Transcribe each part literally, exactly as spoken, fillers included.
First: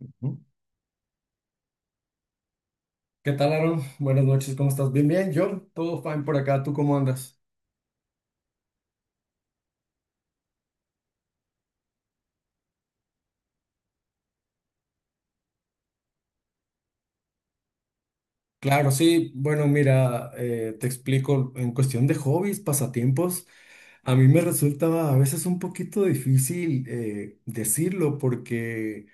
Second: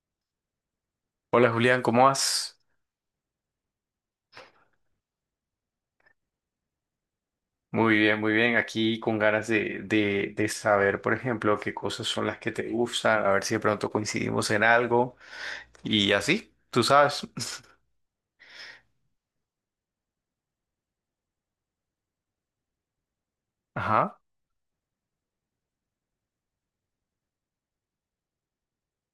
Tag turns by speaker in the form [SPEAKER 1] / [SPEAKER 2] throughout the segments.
[SPEAKER 1] ¿Qué
[SPEAKER 2] Hola Julián, ¿cómo vas?
[SPEAKER 1] tal, Aaron? Buenas noches, ¿cómo estás? Bien, bien, yo, todo fine por acá, ¿tú cómo andas?
[SPEAKER 2] Muy bien, muy bien. Aquí con ganas de, de, de saber, por ejemplo, qué cosas son las que te gustan, a ver si de pronto coincidimos en algo y así, tú sabes.
[SPEAKER 1] Claro, sí, bueno, mira, eh, te explico, en cuestión de hobbies, pasatiempos, a
[SPEAKER 2] Ajá.
[SPEAKER 1] mí me resulta a veces un poquito difícil eh, decirlo porque,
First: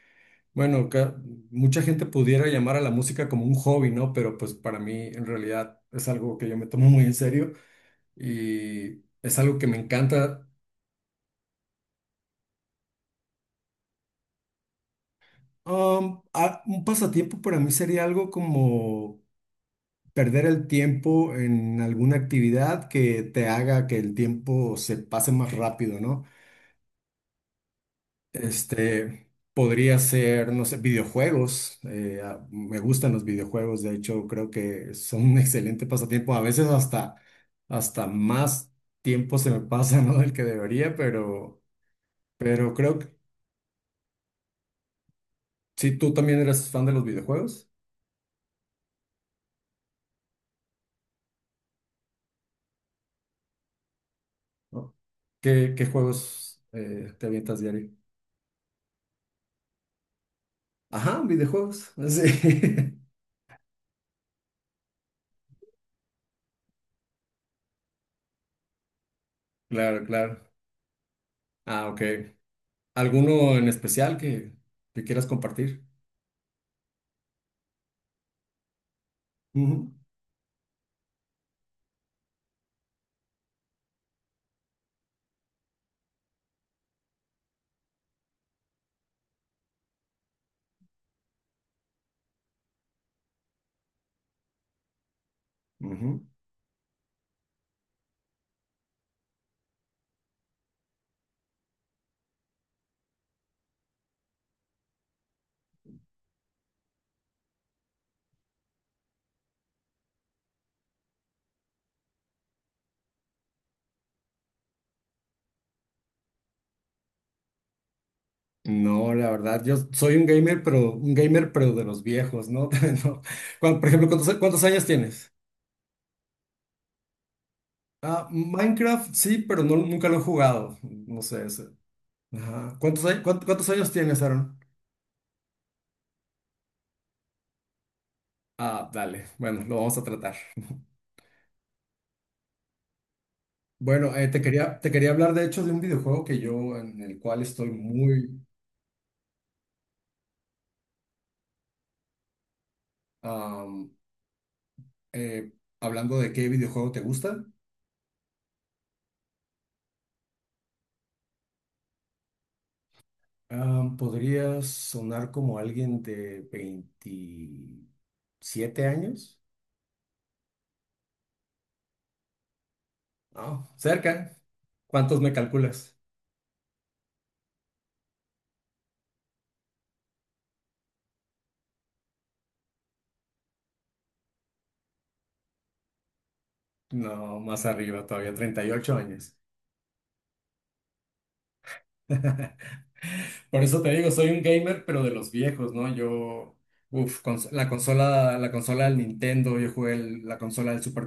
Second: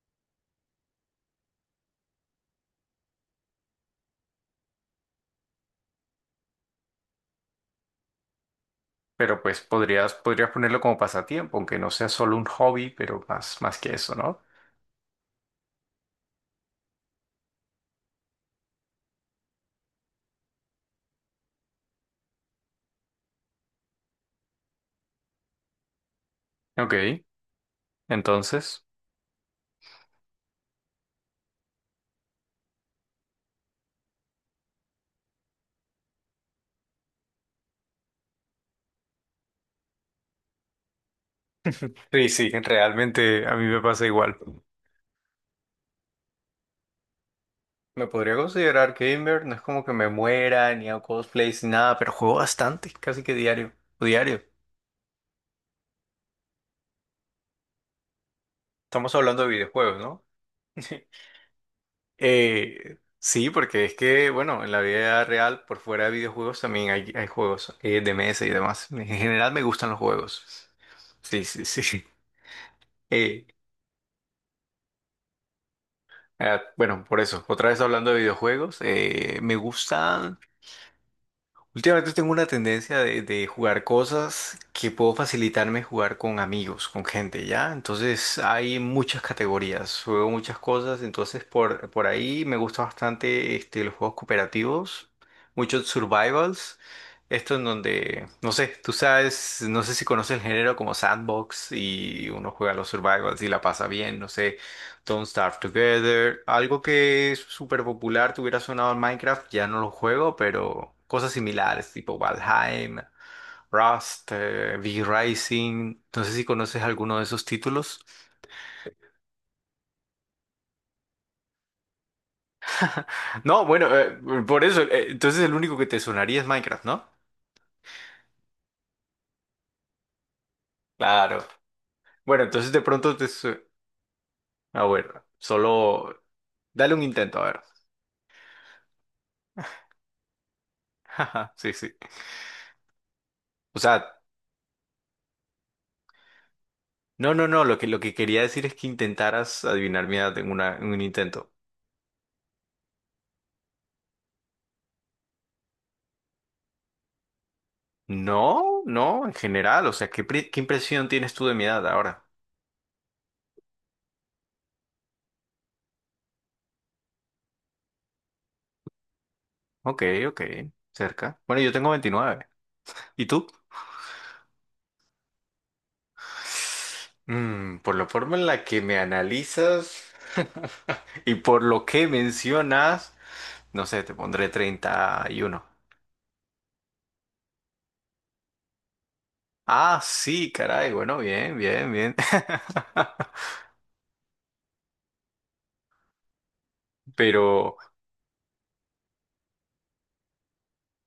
[SPEAKER 1] bueno, ca- mucha gente pudiera llamar a la música como un hobby, ¿no? Pero pues para mí en realidad es algo que yo me tomo muy en serio y es
[SPEAKER 2] Pero
[SPEAKER 1] algo
[SPEAKER 2] pues
[SPEAKER 1] que me
[SPEAKER 2] podrías,
[SPEAKER 1] encanta.
[SPEAKER 2] podrías ponerlo como pasatiempo, aunque no sea solo un hobby, pero más, más que eso, ¿no?
[SPEAKER 1] Um, a- un pasatiempo para mí sería algo como perder el tiempo en alguna actividad que te haga que el tiempo se pase más rápido, ¿no?
[SPEAKER 2] Ok, entonces.
[SPEAKER 1] Este, podría ser, no sé, videojuegos. Eh, a- me gustan los videojuegos, de hecho, creo que son un excelente pasatiempo. A veces hasta, hasta más tiempo se me pasa, ¿no? Del que debería, pero,
[SPEAKER 2] Sí, sí,
[SPEAKER 1] pero creo que
[SPEAKER 2] realmente a mí me pasa igual.
[SPEAKER 1] sí, tú también eres fan de los videojuegos,
[SPEAKER 2] Me podría considerar gamer, no es como que me muera, ni hago cosplays, ni nada, pero juego bastante, casi que diario, o diario.
[SPEAKER 1] ¿no? ¿Qué, qué juegos eh, te avientas diario?
[SPEAKER 2] Estamos hablando de videojuegos, ¿no?
[SPEAKER 1] Ajá, videojuegos.
[SPEAKER 2] Eh,
[SPEAKER 1] Sí.
[SPEAKER 2] sí, porque es que, bueno, en la vida real, por fuera de videojuegos, también hay, hay juegos eh, de mesa y demás. En general me gustan los
[SPEAKER 1] Claro, claro.
[SPEAKER 2] juegos. Sí, sí,
[SPEAKER 1] Ah, ok.
[SPEAKER 2] sí. Eh,
[SPEAKER 1] ¿Alguno en especial que, que quieras compartir?
[SPEAKER 2] ah, bueno, por eso, otra vez hablando de videojuegos, eh, me
[SPEAKER 1] Ujú,
[SPEAKER 2] gustan. Últimamente tengo una tendencia de, de jugar cosas que puedo facilitarme jugar con amigos, con gente, ¿ya? Entonces hay muchas categorías, juego muchas cosas, entonces por, por ahí me gusta bastante este, los juegos cooperativos, muchos
[SPEAKER 1] ujú.
[SPEAKER 2] survivals, esto en donde, no sé, tú sabes, no sé si conoces el género como sandbox y uno juega los survivals y la pasa bien, no sé. Don't Starve Together. Algo que es súper popular, te hubiera sonado en Minecraft, ya no lo juego, pero cosas similares, tipo Valheim, Rust, eh, V-Rising. No sé si conoces alguno de esos títulos.
[SPEAKER 1] No, la verdad, yo soy un gamer, pero un gamer, pero de los viejos, ¿no? No.
[SPEAKER 2] No,
[SPEAKER 1] Cuan-
[SPEAKER 2] bueno,
[SPEAKER 1] Por ejemplo,
[SPEAKER 2] eh,
[SPEAKER 1] ¿cuántos,
[SPEAKER 2] por
[SPEAKER 1] cuántos
[SPEAKER 2] eso,
[SPEAKER 1] años
[SPEAKER 2] eh,
[SPEAKER 1] tienes?
[SPEAKER 2] entonces el único que te sonaría es Minecraft, ¿no?
[SPEAKER 1] Ah, Minecraft sí, pero no, nunca lo he jugado. No
[SPEAKER 2] Claro.
[SPEAKER 1] sé ese.
[SPEAKER 2] Bueno, entonces
[SPEAKER 1] Ajá.
[SPEAKER 2] de
[SPEAKER 1] ¿Cuántos,
[SPEAKER 2] pronto
[SPEAKER 1] a-
[SPEAKER 2] te...
[SPEAKER 1] cuánt-
[SPEAKER 2] su-.
[SPEAKER 1] cuántos años tienes, Aaron?
[SPEAKER 2] A ver, solo dale un intento, a ver.
[SPEAKER 1] Ah, dale. Bueno, lo vamos a tratar.
[SPEAKER 2] Sí, sí. O
[SPEAKER 1] Bueno,
[SPEAKER 2] sea,
[SPEAKER 1] eh, te quería, te quería hablar de hecho de un videojuego que yo, en el
[SPEAKER 2] no,
[SPEAKER 1] cual
[SPEAKER 2] no, no,
[SPEAKER 1] estoy
[SPEAKER 2] lo que, lo que
[SPEAKER 1] muy,
[SPEAKER 2] quería decir es que intentaras adivinar mi edad en una, en un intento.
[SPEAKER 1] am, eh, hablando de qué videojuego te gusta.
[SPEAKER 2] No, no, en general, o sea, ¿qué, pri- qué impresión tienes tú de mi edad ahora?
[SPEAKER 1] Ah, podría sonar como alguien de veintisiete años.
[SPEAKER 2] Ok, ok, cerca. Bueno, yo tengo veintinueve. ¿Y tú?
[SPEAKER 1] No, cerca. ¿Cuántos me calculas?
[SPEAKER 2] Mm, por la forma en la que me analizas y por lo que mencionas, no sé, te pondré treinta y uno.
[SPEAKER 1] No, más arriba, todavía treinta y ocho años.
[SPEAKER 2] Ah, sí, caray, bueno, bien, bien, bien.
[SPEAKER 1] Por eso te digo, soy un gamer, pero de los viejos, ¿no? Yo, uff, cons- la
[SPEAKER 2] Pero
[SPEAKER 1] consola, la consola del Nintendo, yo jugué el- la consola del Super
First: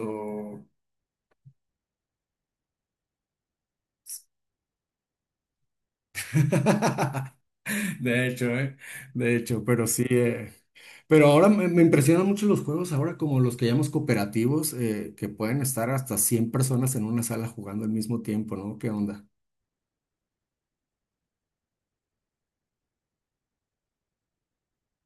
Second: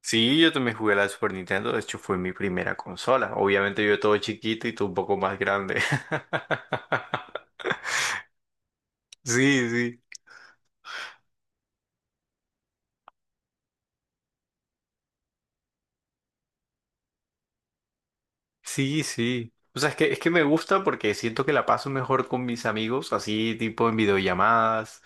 [SPEAKER 2] sí, yo también jugué a la Super Nintendo, de hecho fue mi primera consola. Obviamente yo todo chiquito y tú un poco más grande.
[SPEAKER 1] De hecho, ¿eh? De hecho,
[SPEAKER 2] Sí,
[SPEAKER 1] pero
[SPEAKER 2] sí.
[SPEAKER 1] sí. eh, Pero ahora me, me impresionan mucho los juegos, ahora como los que llamamos cooperativos, eh, que pueden estar hasta cien personas en una sala jugando al mismo tiempo, ¿no? ¿Qué
[SPEAKER 2] Sí,
[SPEAKER 1] onda?
[SPEAKER 2] sí. O sea, es que, es que me gusta porque siento que la paso mejor con mis amigos, así tipo en videollamadas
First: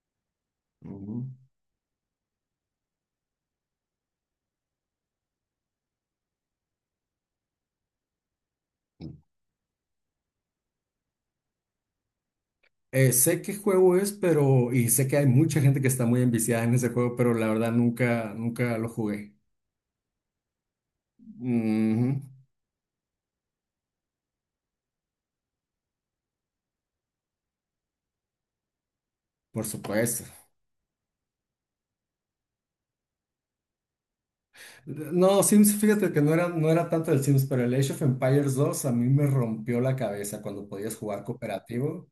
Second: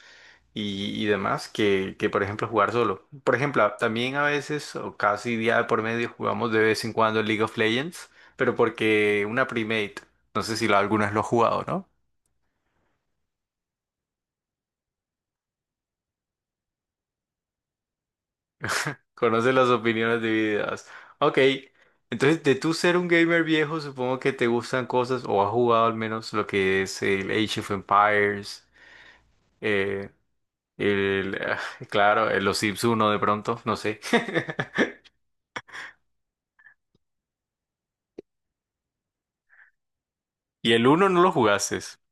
[SPEAKER 2] y, y
[SPEAKER 1] Ujú.
[SPEAKER 2] demás, que, que por ejemplo jugar solo. Por ejemplo, a- también a veces, o casi día de por medio, jugamos de vez en cuando League of Legends, pero porque una primate, no sé si lo, alguna vez lo has jugado, ¿no?
[SPEAKER 1] Eh, sé qué juego es, pero, y sé que hay mucha gente que está muy enviciada en ese juego, pero la verdad nunca, nunca lo jugué.
[SPEAKER 2] Conoce las opiniones divididas. Ok,
[SPEAKER 1] Ujú,
[SPEAKER 2] entonces de tú ser un gamer viejo, supongo que te gustan cosas, o has jugado al menos lo que es el Age of Empires
[SPEAKER 1] por
[SPEAKER 2] eh,
[SPEAKER 1] supuesto.
[SPEAKER 2] El, ah, claro, el- los Sims uno de pronto, no sé.
[SPEAKER 1] No, Sims, fíjate que no era, no era tanto el Sims, pero el Age of Empires dos a mí me rompió la cabeza cuando
[SPEAKER 2] Y el
[SPEAKER 1] podías
[SPEAKER 2] uno no
[SPEAKER 1] jugar
[SPEAKER 2] lo jugases.
[SPEAKER 1] cooperativo.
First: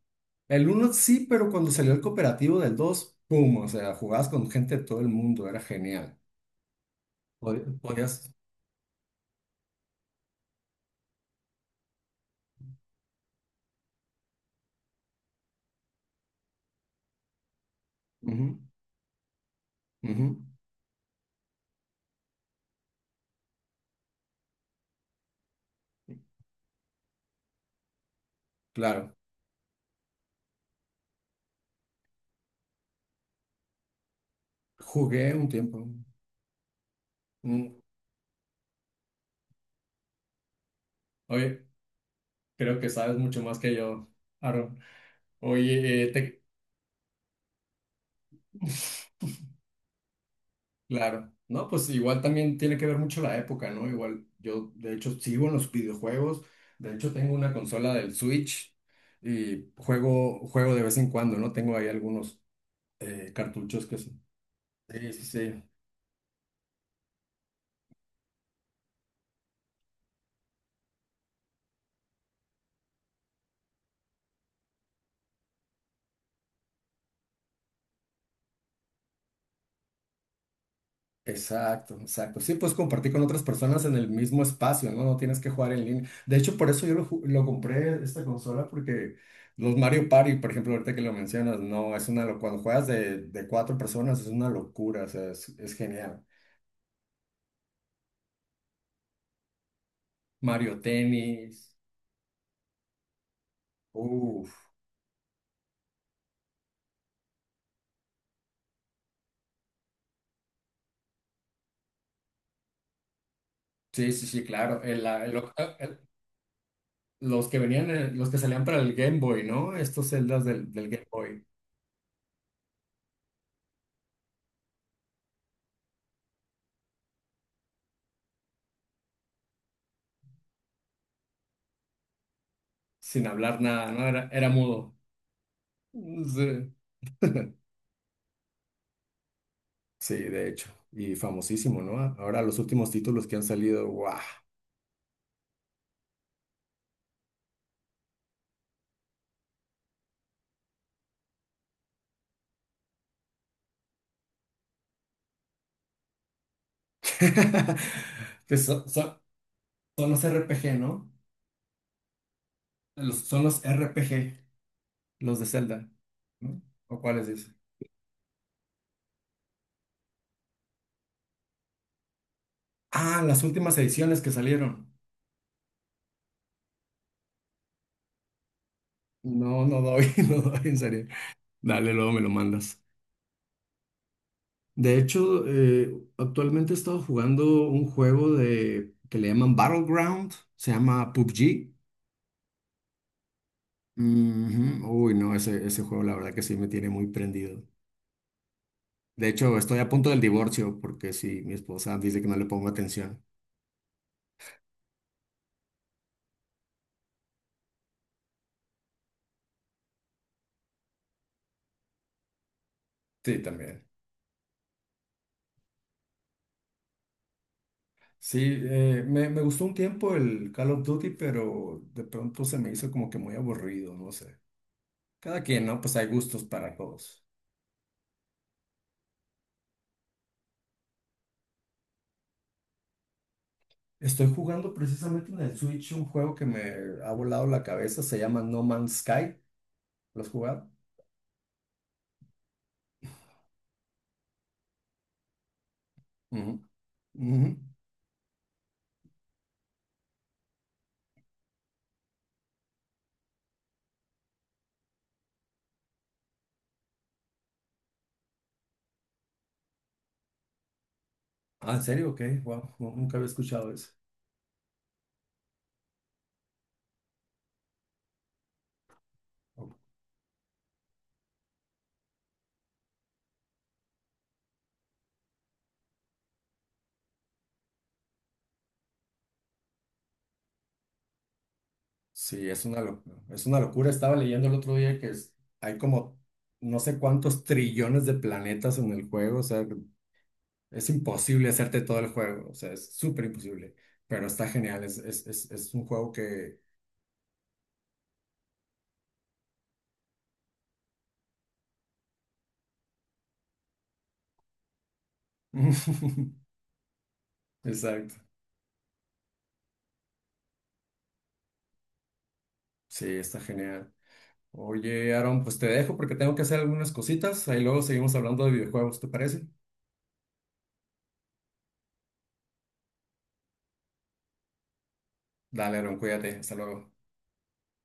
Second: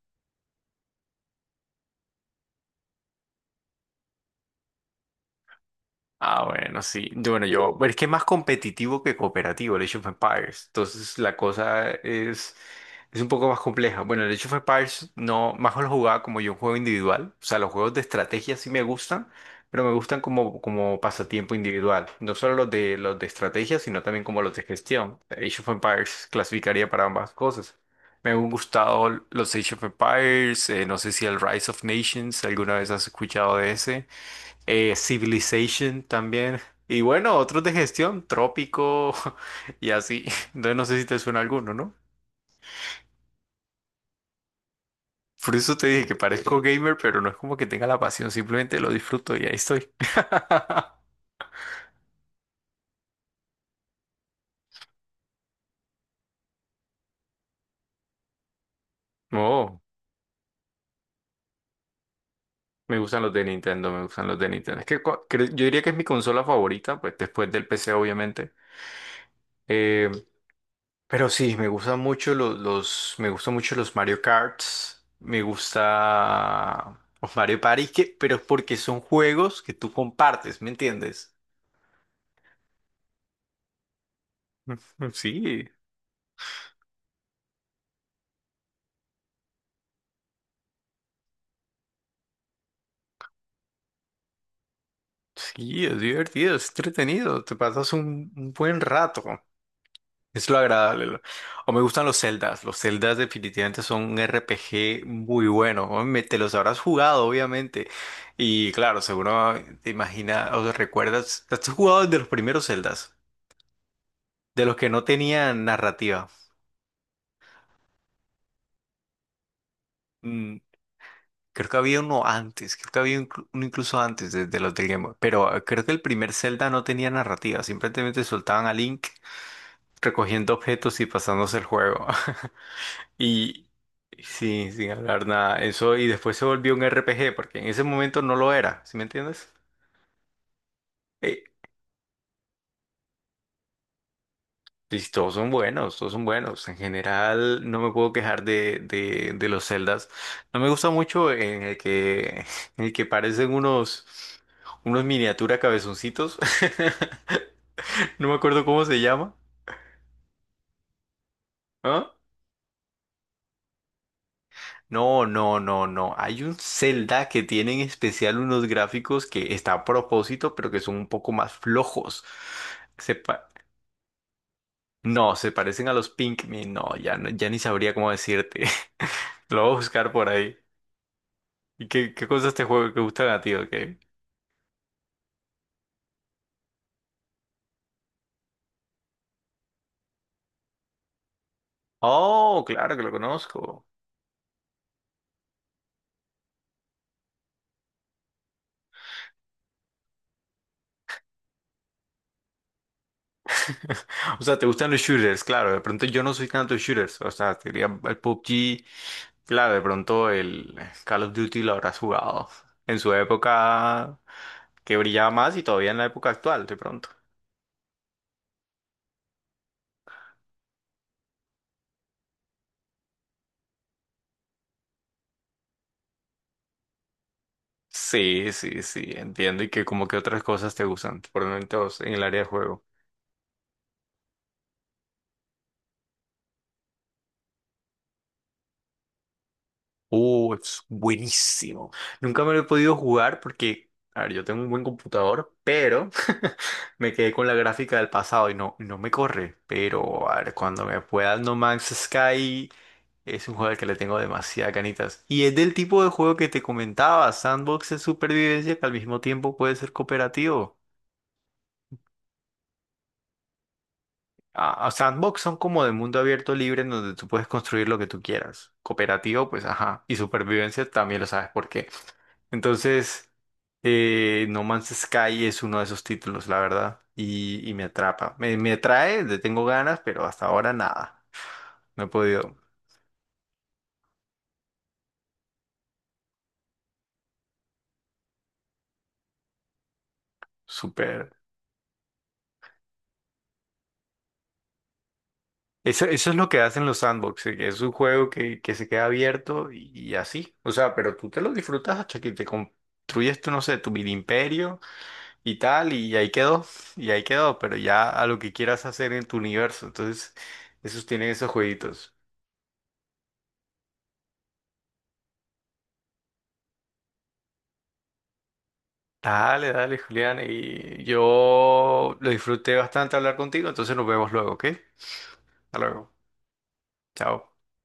[SPEAKER 1] El uno sí, pero cuando salió el cooperativo del dos, ¡pum! O sea, jugabas con gente de todo el mundo, era genial.
[SPEAKER 2] Ah, bueno, sí. Yo- Bueno, yo,
[SPEAKER 1] Pod-
[SPEAKER 2] pero es que es más
[SPEAKER 1] Podías...
[SPEAKER 2] competitivo que cooperativo el Age of Empires. Entonces la cosa es, es un poco más compleja. Bueno, el Age of Empires no, más lo jugaba como yo un juego individual. O sea, los juegos de
[SPEAKER 1] Ujú,
[SPEAKER 2] estrategia sí me gustan, pero me gustan
[SPEAKER 1] ujú,
[SPEAKER 2] como, como pasatiempo individual. No solo los de, los de estrategia, sino también como los de gestión. Age of Empires clasificaría para ambas cosas. Me han
[SPEAKER 1] claro,
[SPEAKER 2] gustado los Age of Empires, eh, no sé si el Rise of Nations, ¿alguna vez has escuchado de ese? Eh,
[SPEAKER 1] jugué un tiempo.
[SPEAKER 2] Civilization también. Y bueno, otros de
[SPEAKER 1] Mm,
[SPEAKER 2] gestión, Trópico y así. Entonces no sé si te suena
[SPEAKER 1] oye,
[SPEAKER 2] alguno, ¿no?
[SPEAKER 1] creo que sabes mucho más que yo, Aaron.
[SPEAKER 2] Por eso te
[SPEAKER 1] Oye,
[SPEAKER 2] dije
[SPEAKER 1] eh,
[SPEAKER 2] que
[SPEAKER 1] te...
[SPEAKER 2] parezco gamer, pero no es como que tenga la pasión, simplemente lo disfruto y ahí estoy.
[SPEAKER 1] Claro, no, pues igual también tiene que ver mucho la época, ¿no? Igual yo, de hecho, sigo en los videojuegos, de hecho tengo una consola del Switch y
[SPEAKER 2] Oh,
[SPEAKER 1] juego, juego de vez en cuando, ¿no? Tengo ahí algunos
[SPEAKER 2] me gustan los
[SPEAKER 1] eh,
[SPEAKER 2] de
[SPEAKER 1] cartuchos
[SPEAKER 2] Nintendo,
[SPEAKER 1] que
[SPEAKER 2] me
[SPEAKER 1] son.
[SPEAKER 2] gustan los de Nintendo. Es que
[SPEAKER 1] Sí, sí,
[SPEAKER 2] cua- cre-
[SPEAKER 1] sí.
[SPEAKER 2] yo diría que es mi consola favorita, pues después del P C, obviamente. Eh, Pero sí, me gustan mucho los, los, me gustan mucho los Mario Karts, me gusta los Mario Party, que, pero porque son juegos que tú compartes, ¿me entiendes?
[SPEAKER 1] Exacto, exacto. Sí, pues compartir con otras personas en el mismo espacio, ¿no?
[SPEAKER 2] Mm.
[SPEAKER 1] No tienes que
[SPEAKER 2] Sí,
[SPEAKER 1] jugar en línea. De hecho, por eso yo lo, ju- lo compré esta consola, porque los Mario Party, por ejemplo, ahorita que lo mencionas, no, es una locura. Cuando juegas de, de cuatro personas es una locura, o sea, es es
[SPEAKER 2] sí, es
[SPEAKER 1] genial.
[SPEAKER 2] divertido, es entretenido, te pasas un, un buen rato, es lo
[SPEAKER 1] Mario
[SPEAKER 2] agradable. lo-. O
[SPEAKER 1] Tennis.
[SPEAKER 2] me gustan los Zeldas, los Zeldas definitivamente son un
[SPEAKER 1] Uf.
[SPEAKER 2] R P G muy bueno, ¿no? Me- te los habrás jugado, obviamente, y claro, seguro te imaginas, o recuerdas, ¿has jugado desde los primeros Zeldas?
[SPEAKER 1] Sí, sí, sí,
[SPEAKER 2] De los
[SPEAKER 1] claro.
[SPEAKER 2] que
[SPEAKER 1] El-
[SPEAKER 2] no
[SPEAKER 1] la- el-
[SPEAKER 2] tenían
[SPEAKER 1] octa- el-
[SPEAKER 2] narrativa.
[SPEAKER 1] los que venían, eh, los que salían para el Game Boy, ¿no? Estos celdas
[SPEAKER 2] Mm,
[SPEAKER 1] del, del Game Boy,
[SPEAKER 2] creo que había uno antes, creo que había inclu- uno incluso antes de, de los del Game Boy, pero eh, creo que el primer Zelda no tenía narrativa, simplemente soltaban a Link recogiendo objetos y pasándose el juego.
[SPEAKER 1] sin hablar
[SPEAKER 2] Y
[SPEAKER 1] nada, ¿no? Era, era
[SPEAKER 2] sí, sin
[SPEAKER 1] mudo.
[SPEAKER 2] hablar nada, eso y después se
[SPEAKER 1] Sí.
[SPEAKER 2] volvió un R P G, porque en ese momento no lo era, ¿sí me entiendes?
[SPEAKER 1] Sí, de hecho. Y
[SPEAKER 2] Eh,
[SPEAKER 1] famosísimo, ¿no? Ahora los últimos títulos que han salido, ¡guau!
[SPEAKER 2] Y todos son buenos, todos son buenos. En general, no me puedo quejar de, de, de los Zeldas. No me gusta mucho en el que, en el que parecen unos, unos miniatura cabezoncitos. No me
[SPEAKER 1] Que
[SPEAKER 2] acuerdo cómo
[SPEAKER 1] son,
[SPEAKER 2] se
[SPEAKER 1] son-
[SPEAKER 2] llama.
[SPEAKER 1] son los R P G, ¿no?
[SPEAKER 2] ¿Ah?
[SPEAKER 1] Los- son los R P G,
[SPEAKER 2] No,
[SPEAKER 1] los de
[SPEAKER 2] no, no,
[SPEAKER 1] Zelda,
[SPEAKER 2] no. Hay un
[SPEAKER 1] ¿no? ¿O cuáles
[SPEAKER 2] Zelda que
[SPEAKER 1] dice?
[SPEAKER 2] tiene en especial unos gráficos que está a propósito, pero que son un poco más flojos. Se
[SPEAKER 1] Ah, las
[SPEAKER 2] pa-
[SPEAKER 1] últimas ediciones que salieron.
[SPEAKER 2] no, se parecen a los Pikmin. No, ya, no- ya ni sabría cómo decirte. Lo
[SPEAKER 1] No,
[SPEAKER 2] voy a
[SPEAKER 1] no
[SPEAKER 2] buscar
[SPEAKER 1] doy,
[SPEAKER 2] por
[SPEAKER 1] no
[SPEAKER 2] ahí.
[SPEAKER 1] doy, en serio.
[SPEAKER 2] ¿Y
[SPEAKER 1] Dale,
[SPEAKER 2] qué,
[SPEAKER 1] luego me
[SPEAKER 2] qué
[SPEAKER 1] lo
[SPEAKER 2] cosas te
[SPEAKER 1] mandas.
[SPEAKER 2] juego que gustan a ti, o...
[SPEAKER 1] De hecho, eh, actualmente he estado jugando un juego de que le llaman Battleground, se llama P U B G.
[SPEAKER 2] Oh, claro que lo conozco.
[SPEAKER 1] Ujú. Uy, no, ese, ese juego la verdad que sí me tiene muy prendido. De hecho, estoy a punto del divorcio porque sí, mi esposa dice que no le pongo atención.
[SPEAKER 2] O sea, te gustan los shooters, claro. De pronto yo no soy tanto de shooters. O sea, te diría el P U B G, claro, de pronto el Call of Duty lo habrás jugado. En su
[SPEAKER 1] Sí, también.
[SPEAKER 2] época que brillaba más y todavía en la época actual, de pronto.
[SPEAKER 1] Sí, eh, me, me gustó un tiempo el Call of Duty, pero de pronto se me hizo como que muy aburrido, no sé. Cada quien, ¿no? Pues hay gustos para todos.
[SPEAKER 2] Sí, sí, sí, entiendo. Y que como que otras cosas te gustan, por lo menos en el área de juego.
[SPEAKER 1] Estoy jugando precisamente en el Switch un juego que me ha volado la cabeza, se llama No Man's Sky. ¿Lo has
[SPEAKER 2] Uh,
[SPEAKER 1] jugado?
[SPEAKER 2] es buenísimo. Nunca me lo he podido jugar porque, a ver, yo tengo un buen computador, pero
[SPEAKER 1] Ujú,
[SPEAKER 2] me quedé con
[SPEAKER 1] ujú.
[SPEAKER 2] la gráfica del pasado y no, no me corre. Pero, a ver, cuando me pueda No Man's Sky, es un juego al que le tengo demasiadas ganitas. Y es del tipo de juego que te comentaba, sandbox de supervivencia que al mismo tiempo puede ser cooperativo.
[SPEAKER 1] Ah, ¿en serio? Ok, wow, no- nunca había escuchado eso.
[SPEAKER 2] Ah, ah, sandbox son como de mundo abierto libre en donde tú puedes construir lo que tú quieras. Cooperativo, pues ajá. Y supervivencia también lo sabes por qué. Entonces, eh, No Man's Sky es uno de esos títulos, la verdad. Y, y me atrapa. Me, me atrae, le tengo ganas, pero hasta ahora nada. No he
[SPEAKER 1] Sí,
[SPEAKER 2] podido
[SPEAKER 1] es una locura. Es una locura. Estaba leyendo el otro día que es- hay como no sé cuántos trillones de planetas en el juego. O sea, es
[SPEAKER 2] super.
[SPEAKER 1] imposible hacerte todo el juego. O sea, es súper imposible. Pero está genial. Es, es, es, es un
[SPEAKER 2] Eso,
[SPEAKER 1] juego
[SPEAKER 2] eso es lo
[SPEAKER 1] que.
[SPEAKER 2] que hacen los sandbox, eh, que es un juego que, que se queda abierto y, y así. O sea, pero tú te lo disfrutas hasta que te construyes, tú, no sé, tu mini imperio y tal, y ahí quedó, y ahí quedó, pero ya
[SPEAKER 1] Exacto.
[SPEAKER 2] a lo que quieras hacer en tu universo. Entonces, esos tienen esos jueguitos.
[SPEAKER 1] Sí, está genial. Oye, Aaron, pues te dejo porque tengo que hacer algunas cositas. Ahí luego seguimos hablando de videojuegos, ¿te parece?
[SPEAKER 2] Dale, dale, Julián, y yo lo disfruté bastante hablar contigo, entonces nos vemos luego, ¿ok? Hasta
[SPEAKER 1] Dale, Aaron,
[SPEAKER 2] luego.
[SPEAKER 1] cuídate. Hasta luego.
[SPEAKER 2] Chao.